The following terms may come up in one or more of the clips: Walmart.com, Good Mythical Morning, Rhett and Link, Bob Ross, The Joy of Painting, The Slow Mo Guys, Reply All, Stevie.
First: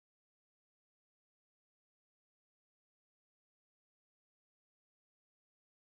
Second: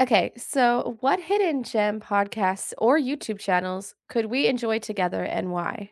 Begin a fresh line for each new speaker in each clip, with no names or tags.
Okay, so what hidden gem podcasts or YouTube channels could we enjoy together and why?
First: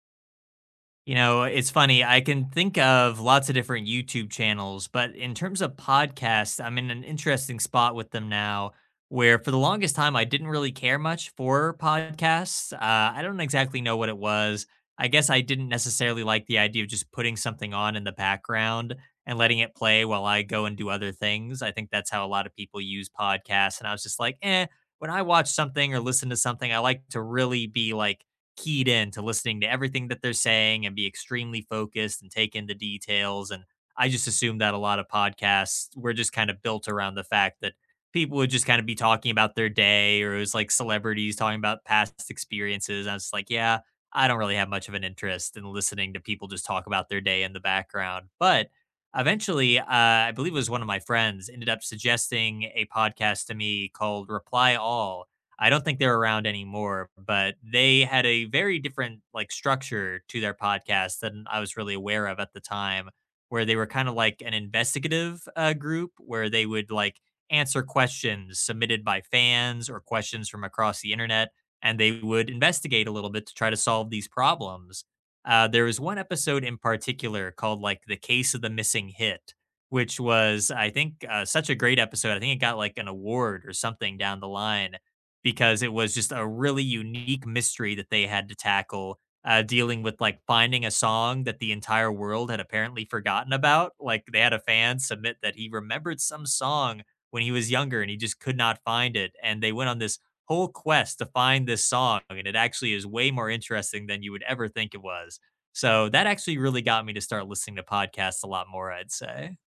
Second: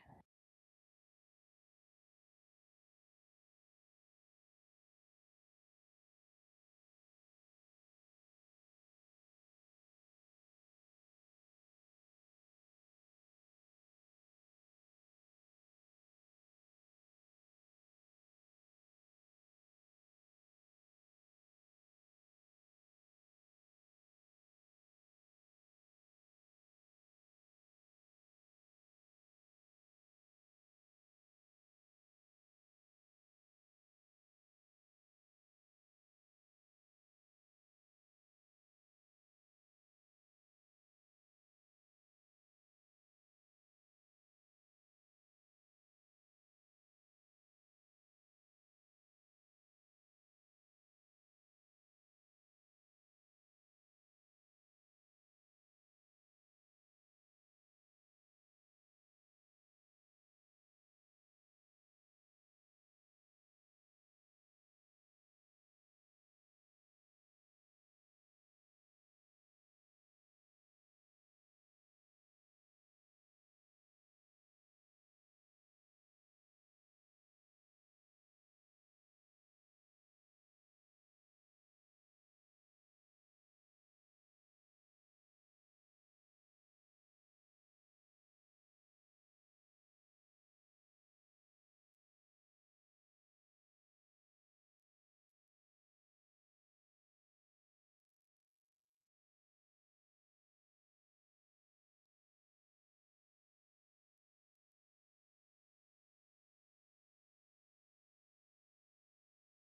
You know, it's funny. I can think of lots of different YouTube channels, but in terms of podcasts, I'm in an interesting spot with them now where for the longest time I didn't really care much for podcasts. I don't exactly know what it was. I guess I didn't necessarily like the idea of just putting something on in the background and letting it play while I go and do other things. I think that's how a lot of people use podcasts. And I was just like, eh, when I watch something or listen to something, I like to really be like, keyed in to listening to everything that they're saying and be extremely focused and take in the details. And I just assume that a lot of podcasts were just kind of built around the fact that people would just kind of be talking about their day or it was like celebrities talking about past experiences. I was just like, yeah, I don't really have much of an interest in listening to people just talk about their day in the background. But eventually, I believe it was one of my friends ended up suggesting a podcast to me called Reply All. I don't think they're around anymore, but they had a very different like structure to their podcast than I was really aware of at the time, where they were kind of like an investigative group where they would like answer questions submitted by fans or questions from across the internet, and they would investigate a little bit to try to solve these problems. There was one episode in particular called like the case of the missing hit, which was I think such a great episode. I think it got like an award or something down the line because it was just a really unique mystery that they had to tackle, dealing with, like, finding a song that the entire world had apparently forgotten about. Like, they had a fan submit that he remembered some song when he was younger and he just could not find it, and they went on this whole quest to find this song, and it actually is way more interesting than you would ever think it was. So, that actually really got me to start listening to podcasts a lot more, I'd say.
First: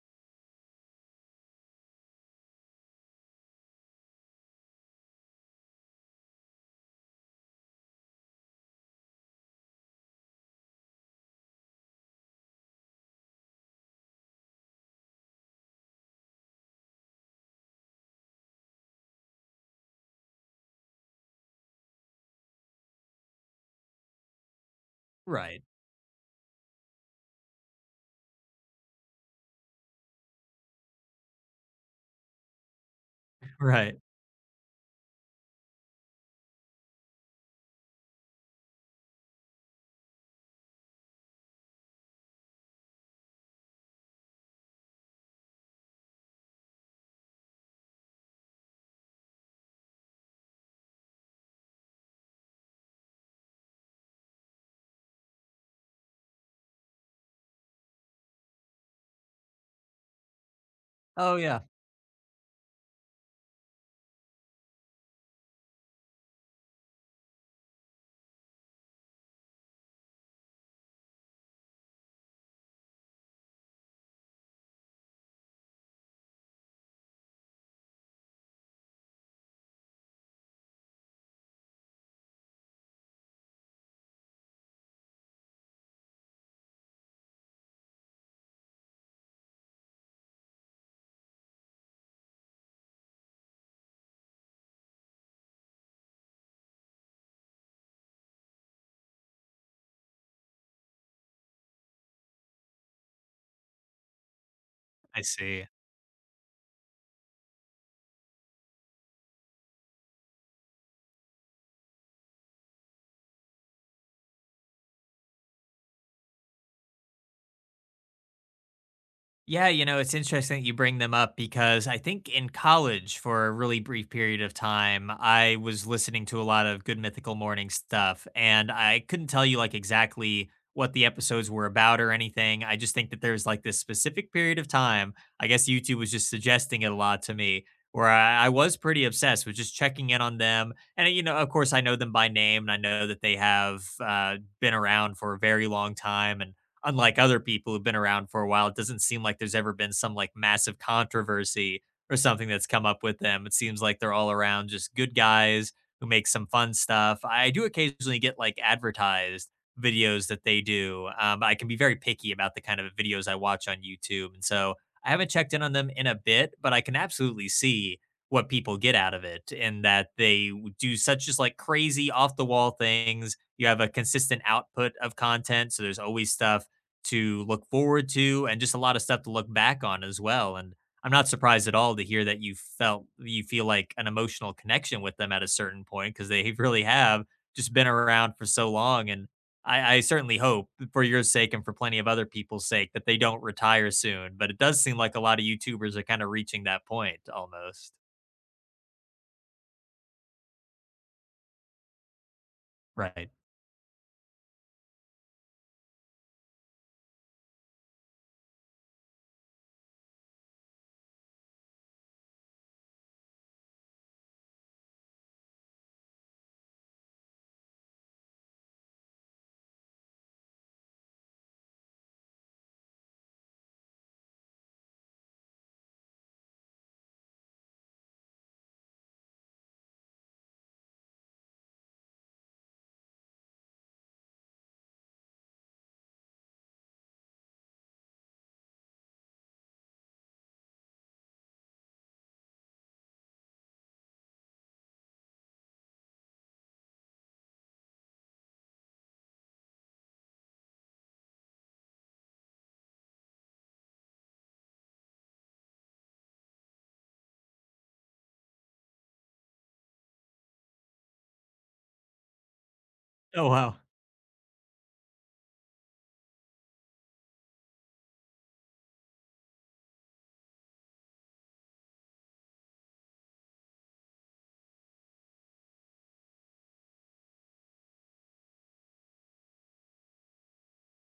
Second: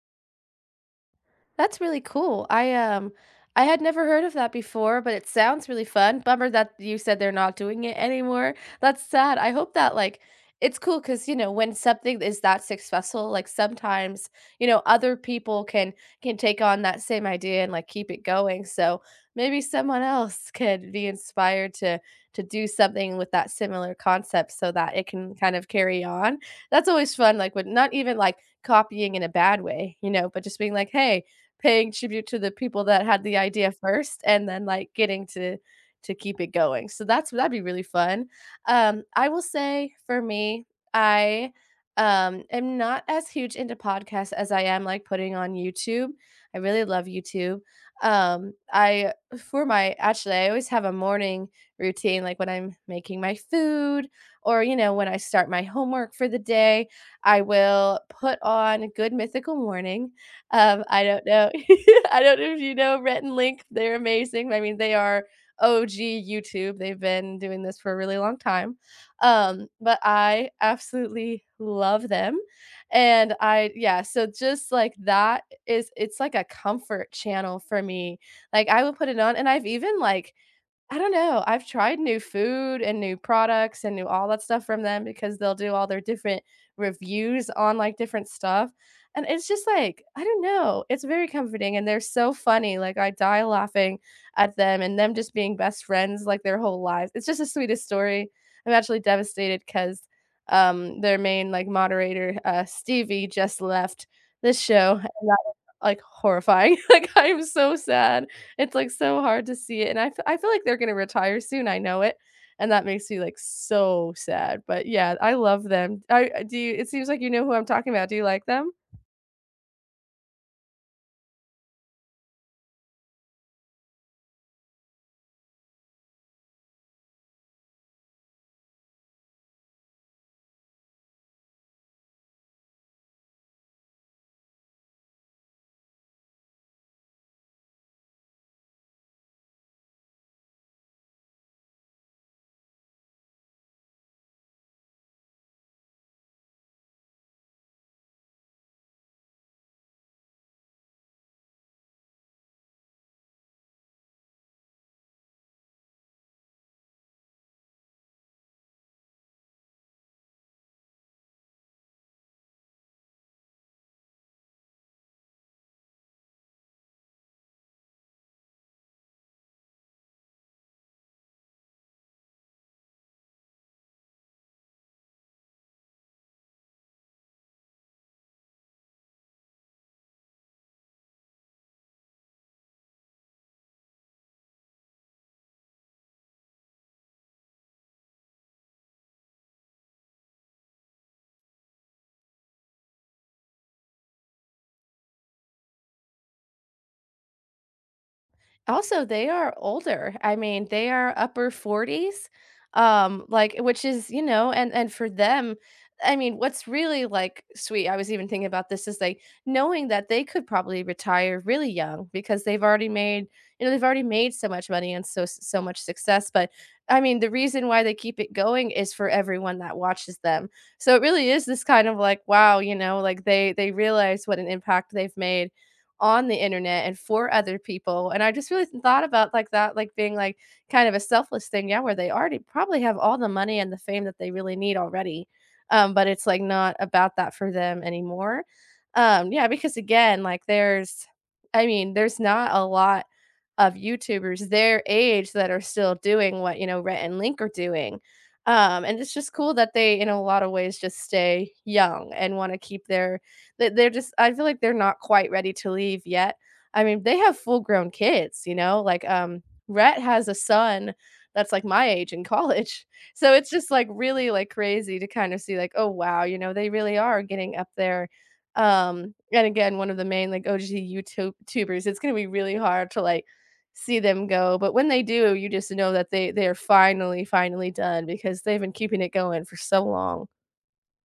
That's really cool. I had never heard of that before, but it sounds really fun. Bummer that you said they're not doing it anymore. That's sad. I hope that, like, it's cool because, you know, when something is that successful, like, sometimes you know other people can take on that same idea and, like, keep it going. So maybe someone else could be inspired to do something with that similar concept so that it can kind
Right,
of carry on. That's always fun. Like, with not even like copying in a bad way, you know, but just being like, hey, paying tribute to the people that had the idea
right.
first and then, like, getting to keep it going. So that'd be really fun. I will say for me, I, am not as huge into podcasts as I am, like, putting on YouTube. I really love YouTube. I for my actually, I always have a morning routine, like, when I'm making my food or, you know, when I start my homework for the day, I will put on Good Mythical Morning. I don't
Oh,
know.
yeah,
I don't know if you know Rhett and Link, they're amazing. I mean, they are OG YouTube. They've been doing this for a really long time. But I absolutely love them. And I, yeah, so just like that is it's like a comfort channel for me. Like, I would put it on and I've even like I don't know. I've tried new food and new products and new all that stuff from them because they'll do all their different reviews on, like, different stuff. And it's just like, I don't know. It's very comforting and they're so funny. Like, I die laughing at them and them just being best friends like their whole lives. It's just the sweetest story. I'm actually devastated because their main, like, moderator, Stevie, just left this show and that
I
was
see.
like horrifying. Like, I am so sad. It's, like, so hard to see it, and I feel like they're gonna retire soon, I know it, and that makes me, like, so sad, but, yeah, I love them. I, do you it seems like you know who I'm talking about. Do you like them?
Yeah, you know, it's interesting that you bring them up because I think in college, for a really brief period of time, I was listening to a lot of Good Mythical Morning stuff, and I couldn't tell you like exactly what the episodes were about or anything. I just think that there's like this specific period of time. I guess YouTube was just suggesting it a lot to me, where I was pretty obsessed with just checking in on them. And you know, of course, I know them by name, and I know that they have been around for a very long time, and unlike other people who've been around for a while, it doesn't seem like there's ever been some like massive controversy or something that's come up with them. It seems like they're all around just good guys who make some fun stuff. I do occasionally get like advertised videos that they do. I can be very picky about the kind of videos I watch on YouTube. And so I haven't checked in on them in a bit, but I can absolutely see what people get out of it and that do such just like crazy off the wall things. You have a consistent output of content. So there's always stuff to look forward to and just a lot of stuff to look back on as well. And I'm not surprised at all to hear that you feel like an emotional connection with them at a certain point because they really have just been around for so long. And I certainly hope for your sake and for plenty of other people's sake that they don't retire soon. But it does seem like a lot of YouTubers are kind of reaching that point almost.
Also, they are older. I mean, they are upper 40s,
Right.
like, which is, you know, and for them, I mean, what's really like sweet, I was even thinking about this is like knowing that they could probably retire really young because they've already made, you know, they've already made so much money and so much success. But I mean, the reason why they keep it going is for everyone that watches them. So it really is this kind of like, wow, you know, like they realize what an impact they've made on the internet and for other people. And I just really thought about like that, like being like kind of a selfless thing. Yeah, where they already probably have all the money and the fame that they really need already. But it's like not about that for them anymore. Yeah, because again, like there's I mean, there's not a lot of YouTubers their age that are still doing what, you know, Rhett and Link are doing. And it's just cool that they, in a lot of ways, just stay young and want to keep their they're just I feel like they're not quite ready to leave yet. I mean, they have full-grown kids, you know? Like, Rhett has a son that's, like, my age in college. So
Oh
it's just,
wow.
like, really, like, crazy to kind of see, like, oh, wow, you know, they really are getting up there. And again, one of the main, like, OG YouTube tubers, it's gonna be really hard to, like, see them go, but when they do, you just know that they are finally, finally done because they've been keeping it going for so long.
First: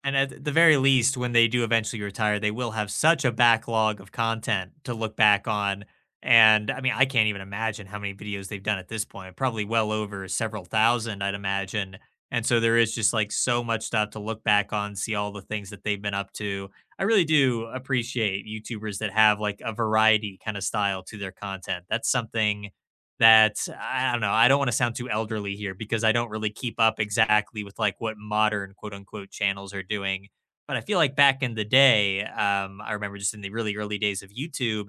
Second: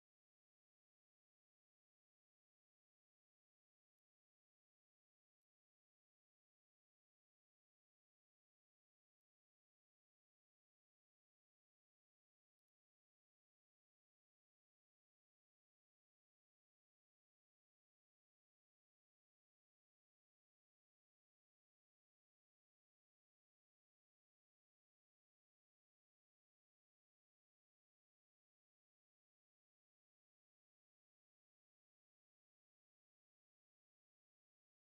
And at the very least, when they do eventually retire, they will have such a backlog of content to look back on. And I mean, I can't even imagine how many videos they've done at this point, probably well over several thousand, I'd imagine. And so there is just like so much stuff to look back on, see all the things that they've been up to. I really do appreciate YouTubers that have like a variety kind of style to their content. That's something that I don't know. I don't want to sound too elderly here because I don't really keep up exactly with like what modern quote unquote channels are doing. But I feel like back in the day, I remember just in the really early days of YouTube,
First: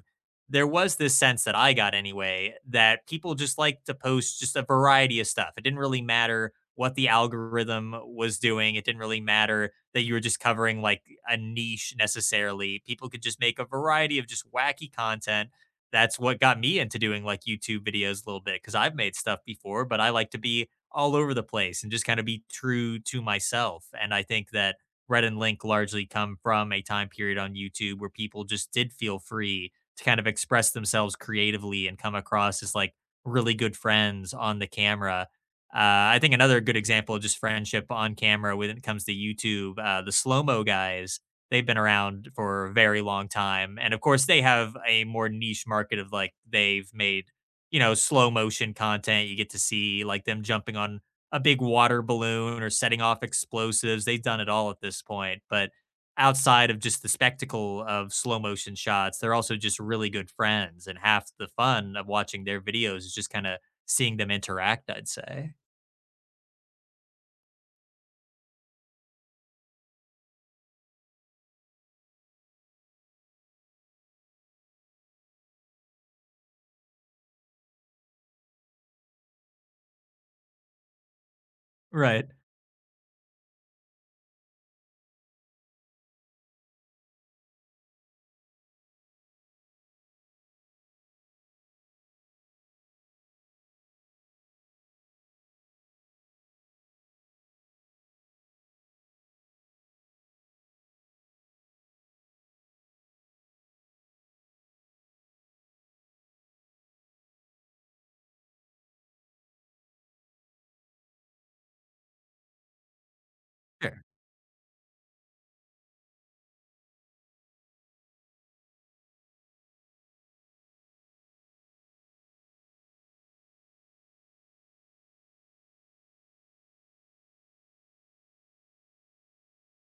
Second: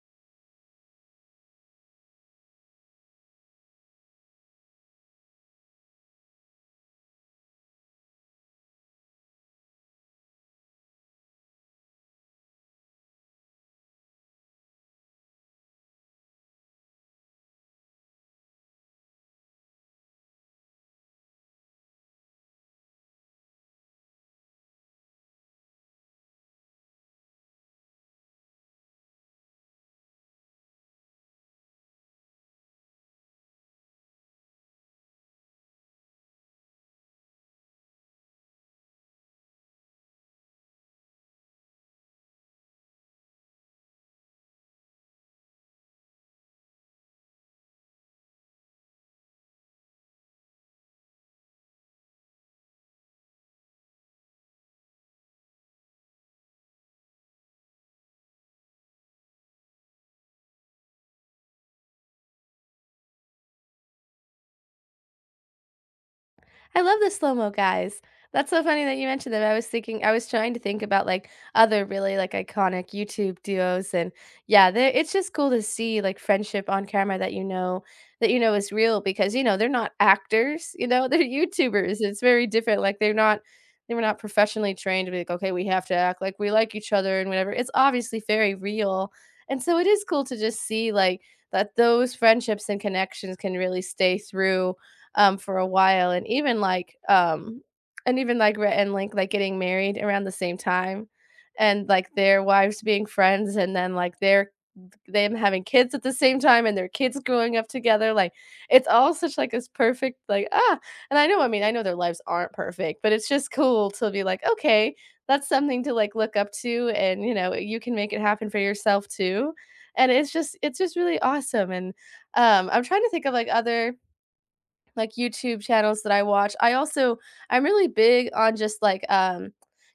there was this sense that I got anyway that people just like to post just a variety of stuff. It didn't really matter what the algorithm was doing, it didn't really matter that you were just covering like a niche necessarily. People could just make a variety of just wacky content. That's what got me into doing like YouTube videos a little bit because I've made stuff before, but I like to be all over the place and just kind of be true to myself. And I think that Red and Link largely come from a time period on YouTube where people just did feel free to kind of express themselves creatively and come across as like really good friends on the camera. I think another good example of just friendship on camera when it comes to YouTube, the slow mo guys. They've been around for a very long time, and of course, they have a more niche market of like they've made, you know, slow motion content. You get to see like them jumping on a big water balloon or setting off explosives. They've done it all at this point, but outside of just the spectacle of slow motion shots, they're also just really good friends, and half the fun of watching their videos is just kind of seeing them interact, I'd say.
I love the slow-mo guys. That's so funny that you mentioned them. I was thinking I was trying to think about, like, other really, like, iconic YouTube duos and yeah, they're it's just cool to see, like, friendship on camera that you know is real because, you know, they're not actors, you know, they're YouTubers. It's
Right.
very different, like, they're not they were not professionally trained to be like, "Okay, we have to act like we like each other and whatever." It's obviously very real, and so it is cool to just see, like, that those friendships and connections can really stay through for a while, and even like Rhett and Link like getting married around the same time, and like their wives being friends, and then like their them having kids at the same time, and their kids growing up together. Like, it's all such like this perfect like ah. And I know, I mean, I know their lives aren't perfect, but it's just cool
Sure.
to be like, okay, that's something to like look up to, and you know, you can make it happen for yourself too. And it's just really awesome. And I'm trying to think of like other like YouTube channels that I watch. I also I'm really big on just like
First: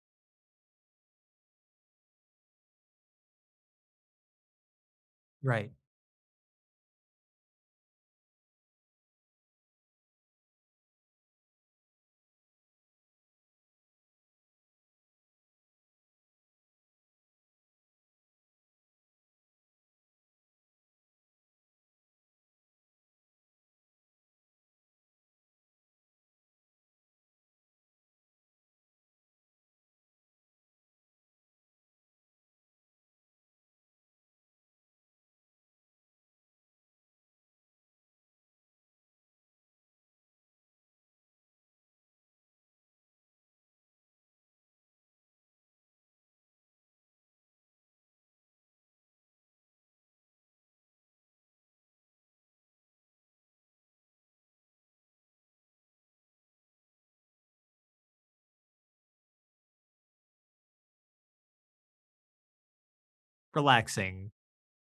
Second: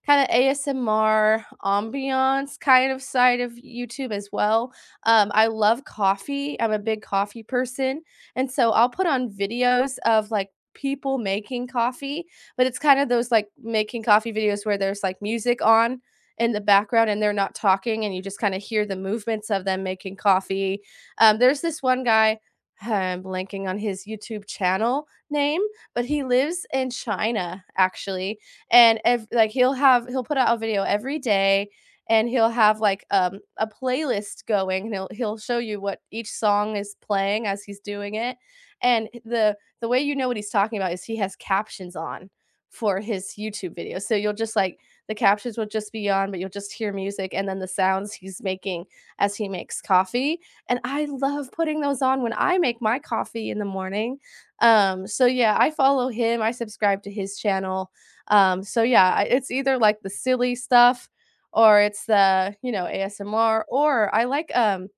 kind of ASMR ambiance kind of side of YouTube as well. I
Right.
love coffee. I'm a big coffee person. And so I'll put on videos of like people making coffee, but it's kind of those like making coffee videos where there's like music on in the background and they're not talking and you just kind of hear the movements of them making coffee. There's this one guy I'm blanking on his YouTube channel name, but he lives in China actually, and ev like, he'll put out a video every day, and he'll have, like, a playlist going, and he'll show you what each song is playing as he's doing it, and the way you know what he's talking about is he has captions on for his YouTube video, so you'll just, like the captions will just be on, but you'll just hear music and then the sounds he's making as he makes coffee, and I love putting those on when I make my coffee in the morning. So yeah, I follow him, I subscribe to his channel. So yeah, I it's either, like, the silly stuff or it's the, you know, ASMR or I
Relaxing.
like, um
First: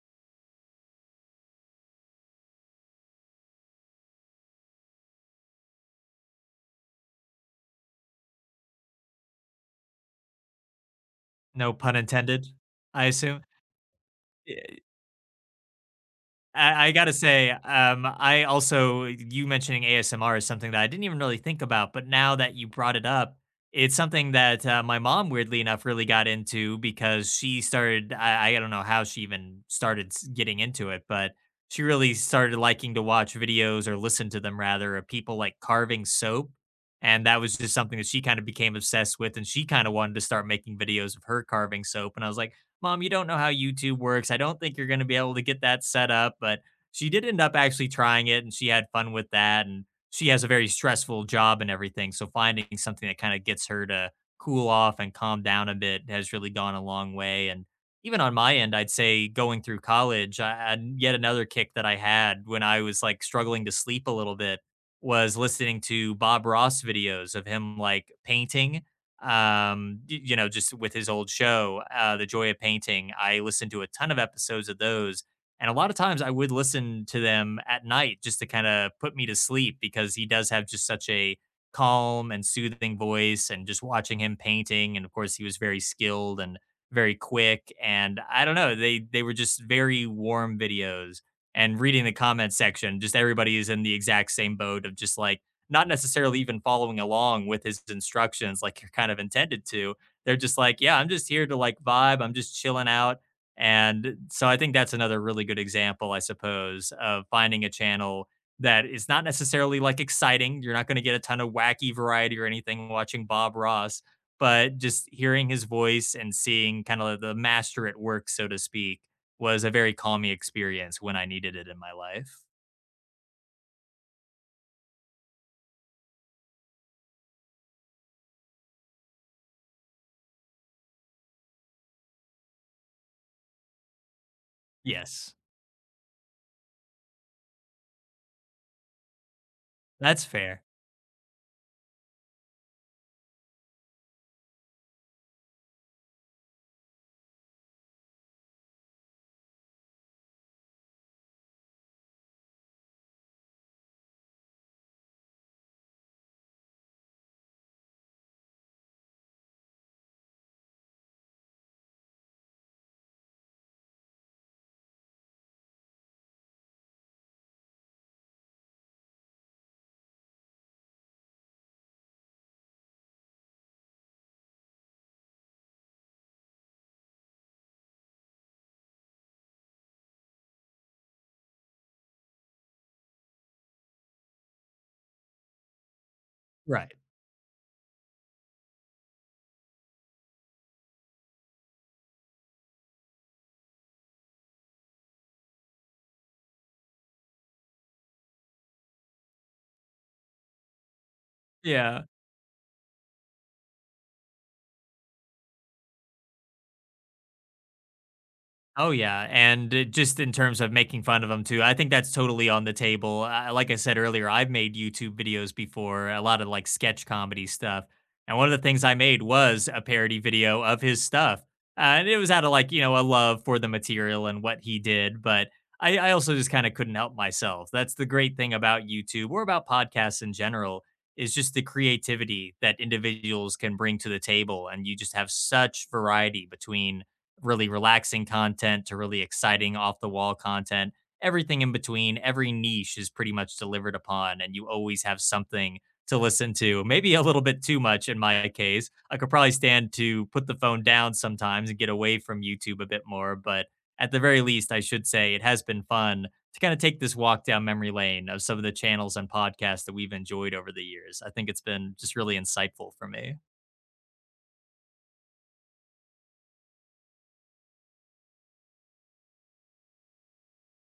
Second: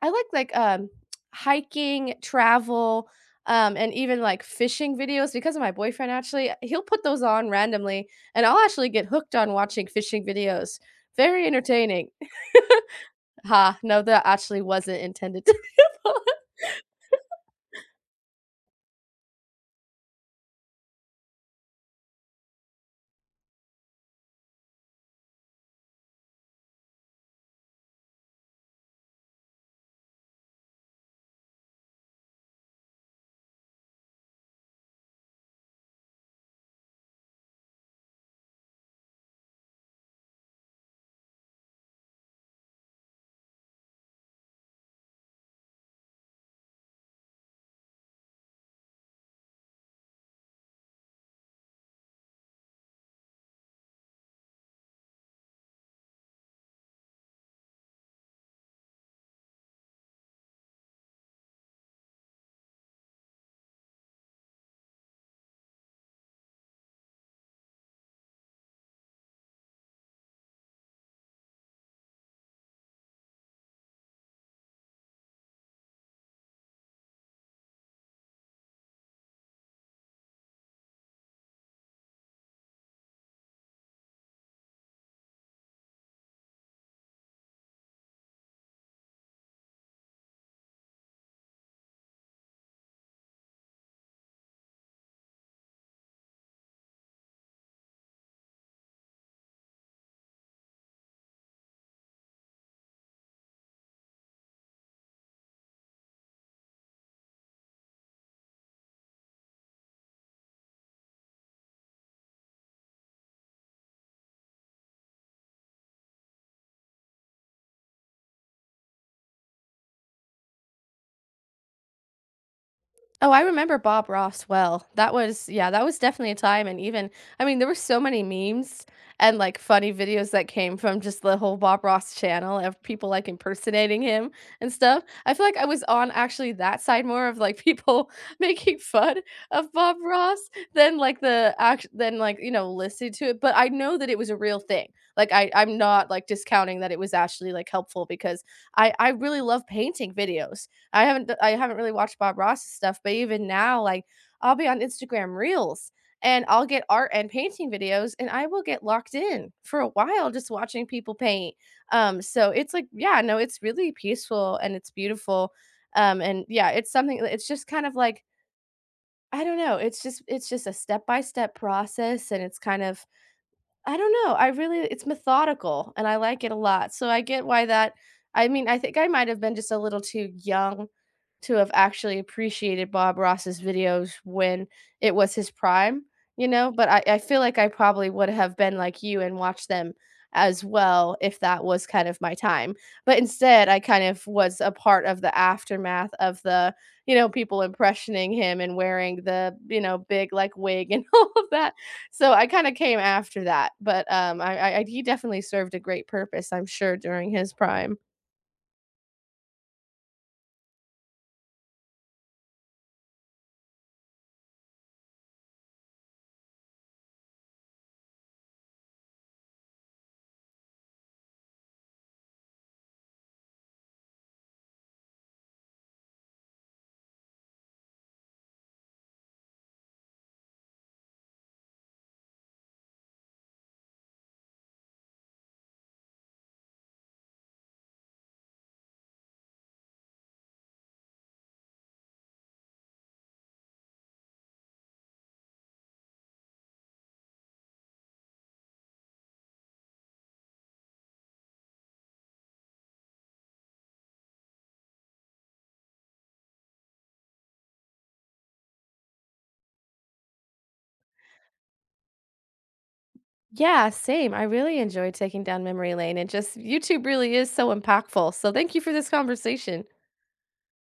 I like, hiking, travel, and even, like, fishing videos because of my boyfriend, actually, he'll put those on randomly, and I'll actually get hooked on watching fishing videos. Very
No pun
entertaining.
intended, I assume.
Ha, no, that actually wasn't intended to be.
I gotta say, I also you mentioning ASMR is something that I didn't even really think about, but now that you brought it up, it's something that my mom, weirdly enough, really got into because she started. I don't know how she even getting into it, but she really started liking to watch videos or listen to them rather of people like carving soap, and that was just something that she kind of became obsessed with, and she kind of wanted to start making videos of her carving soap, and I was like, Mom, you don't know how YouTube works. I don't think you're going to be able to get that set up. But she did end up actually trying it and she had fun with that. And she has a very stressful job and everything. So finding something that kind of gets her to cool off and calm down a bit has really gone a long way. And even on my end, I'd say going through college, I had yet another kick that I had when I was like struggling to sleep a little bit was listening to Bob Ross videos of him like painting. You know, just with his old show, The Joy of Painting. I listened to a ton of episodes of those, and a lot of times I would listen to them at night just to kind of put me to sleep because he does have just such a calm and soothing voice, and just watching him painting. And of course he was very skilled and very quick, and I don't know, they were just very warm videos. And reading the comment section, just everybody is in the exact same boat of just like not necessarily even following along with his instructions like you're kind of intended to. They're just like, yeah, I'm just here to like vibe. I'm just chilling out. And so I think that's another really good example, I suppose, of finding a channel that is not necessarily like exciting. You're not going to get a ton of wacky variety or anything watching Bob Ross, but just hearing his voice and seeing kind of the master at work, so to speak, was a very calming experience when I needed it in my life.
Oh, I remember Bob Ross well. That was yeah, that was definitely a time and even I mean, there were so many memes and, like, funny videos that came from just the whole Bob Ross channel of people, like, impersonating him and stuff. I
Yes,
feel like I was on actually that side more of, like, people making fun of Bob
that's
Ross
fair.
than, like, like, you know, listening to it, but I know that it was a real thing. Like, I'm not, like, discounting that it was actually, like, helpful because I really love painting videos. I haven't really watched Bob Ross's stuff, but even now, like, I'll be on Instagram Reels, and I'll get art and painting videos, and I will get locked in for a while just watching people paint. So it's like yeah, no, it's really peaceful and it's beautiful. And yeah, it's something it's just kind of like I don't know, it's just a step-by-step process, and it's kind of I don't know, I really it's methodical, and I like it a lot, so I get why that I mean, I think I might have been just a little too young to have actually appreciated Bob Ross's videos when it was his prime, you know, but
Right.
I feel like I probably would have been like you and watched them as well if that was kind of my time, but instead, I kind of was a part of the aftermath of the, you know, people impressioning him and wearing the, you know, big, like, wig and all of that,
Yeah.
so I kind of came after that, but he definitely served a great purpose, I'm sure, during his prime.
Oh yeah, and just in terms of making fun of them too, I think that's totally on the table. Like I said earlier, I've made YouTube videos before, a lot of like sketch comedy stuff, and one of the things I made was a parody video of his stuff, and it was out of like you know a love for the material and what he did, but I also just kind of couldn't help myself. That's the great thing about YouTube or about podcasts in general is just the creativity that individuals can bring to the table, and you just have such variety between really relaxing content to really exciting off the wall content. Everything in between, every niche is pretty much delivered upon, and you always have something to listen to. Maybe a little bit too much in my case. I could probably stand to put the phone down sometimes and get away from YouTube a bit more, but at the very least, I should say it has been fun to kind of take this walk down memory lane of some of the channels and podcasts that we've enjoyed over the years. I think it's been just really insightful for me.
Yeah, same. I really enjoyed taking down memory lane, and just YouTube really is so impactful. So thank you for this conversation.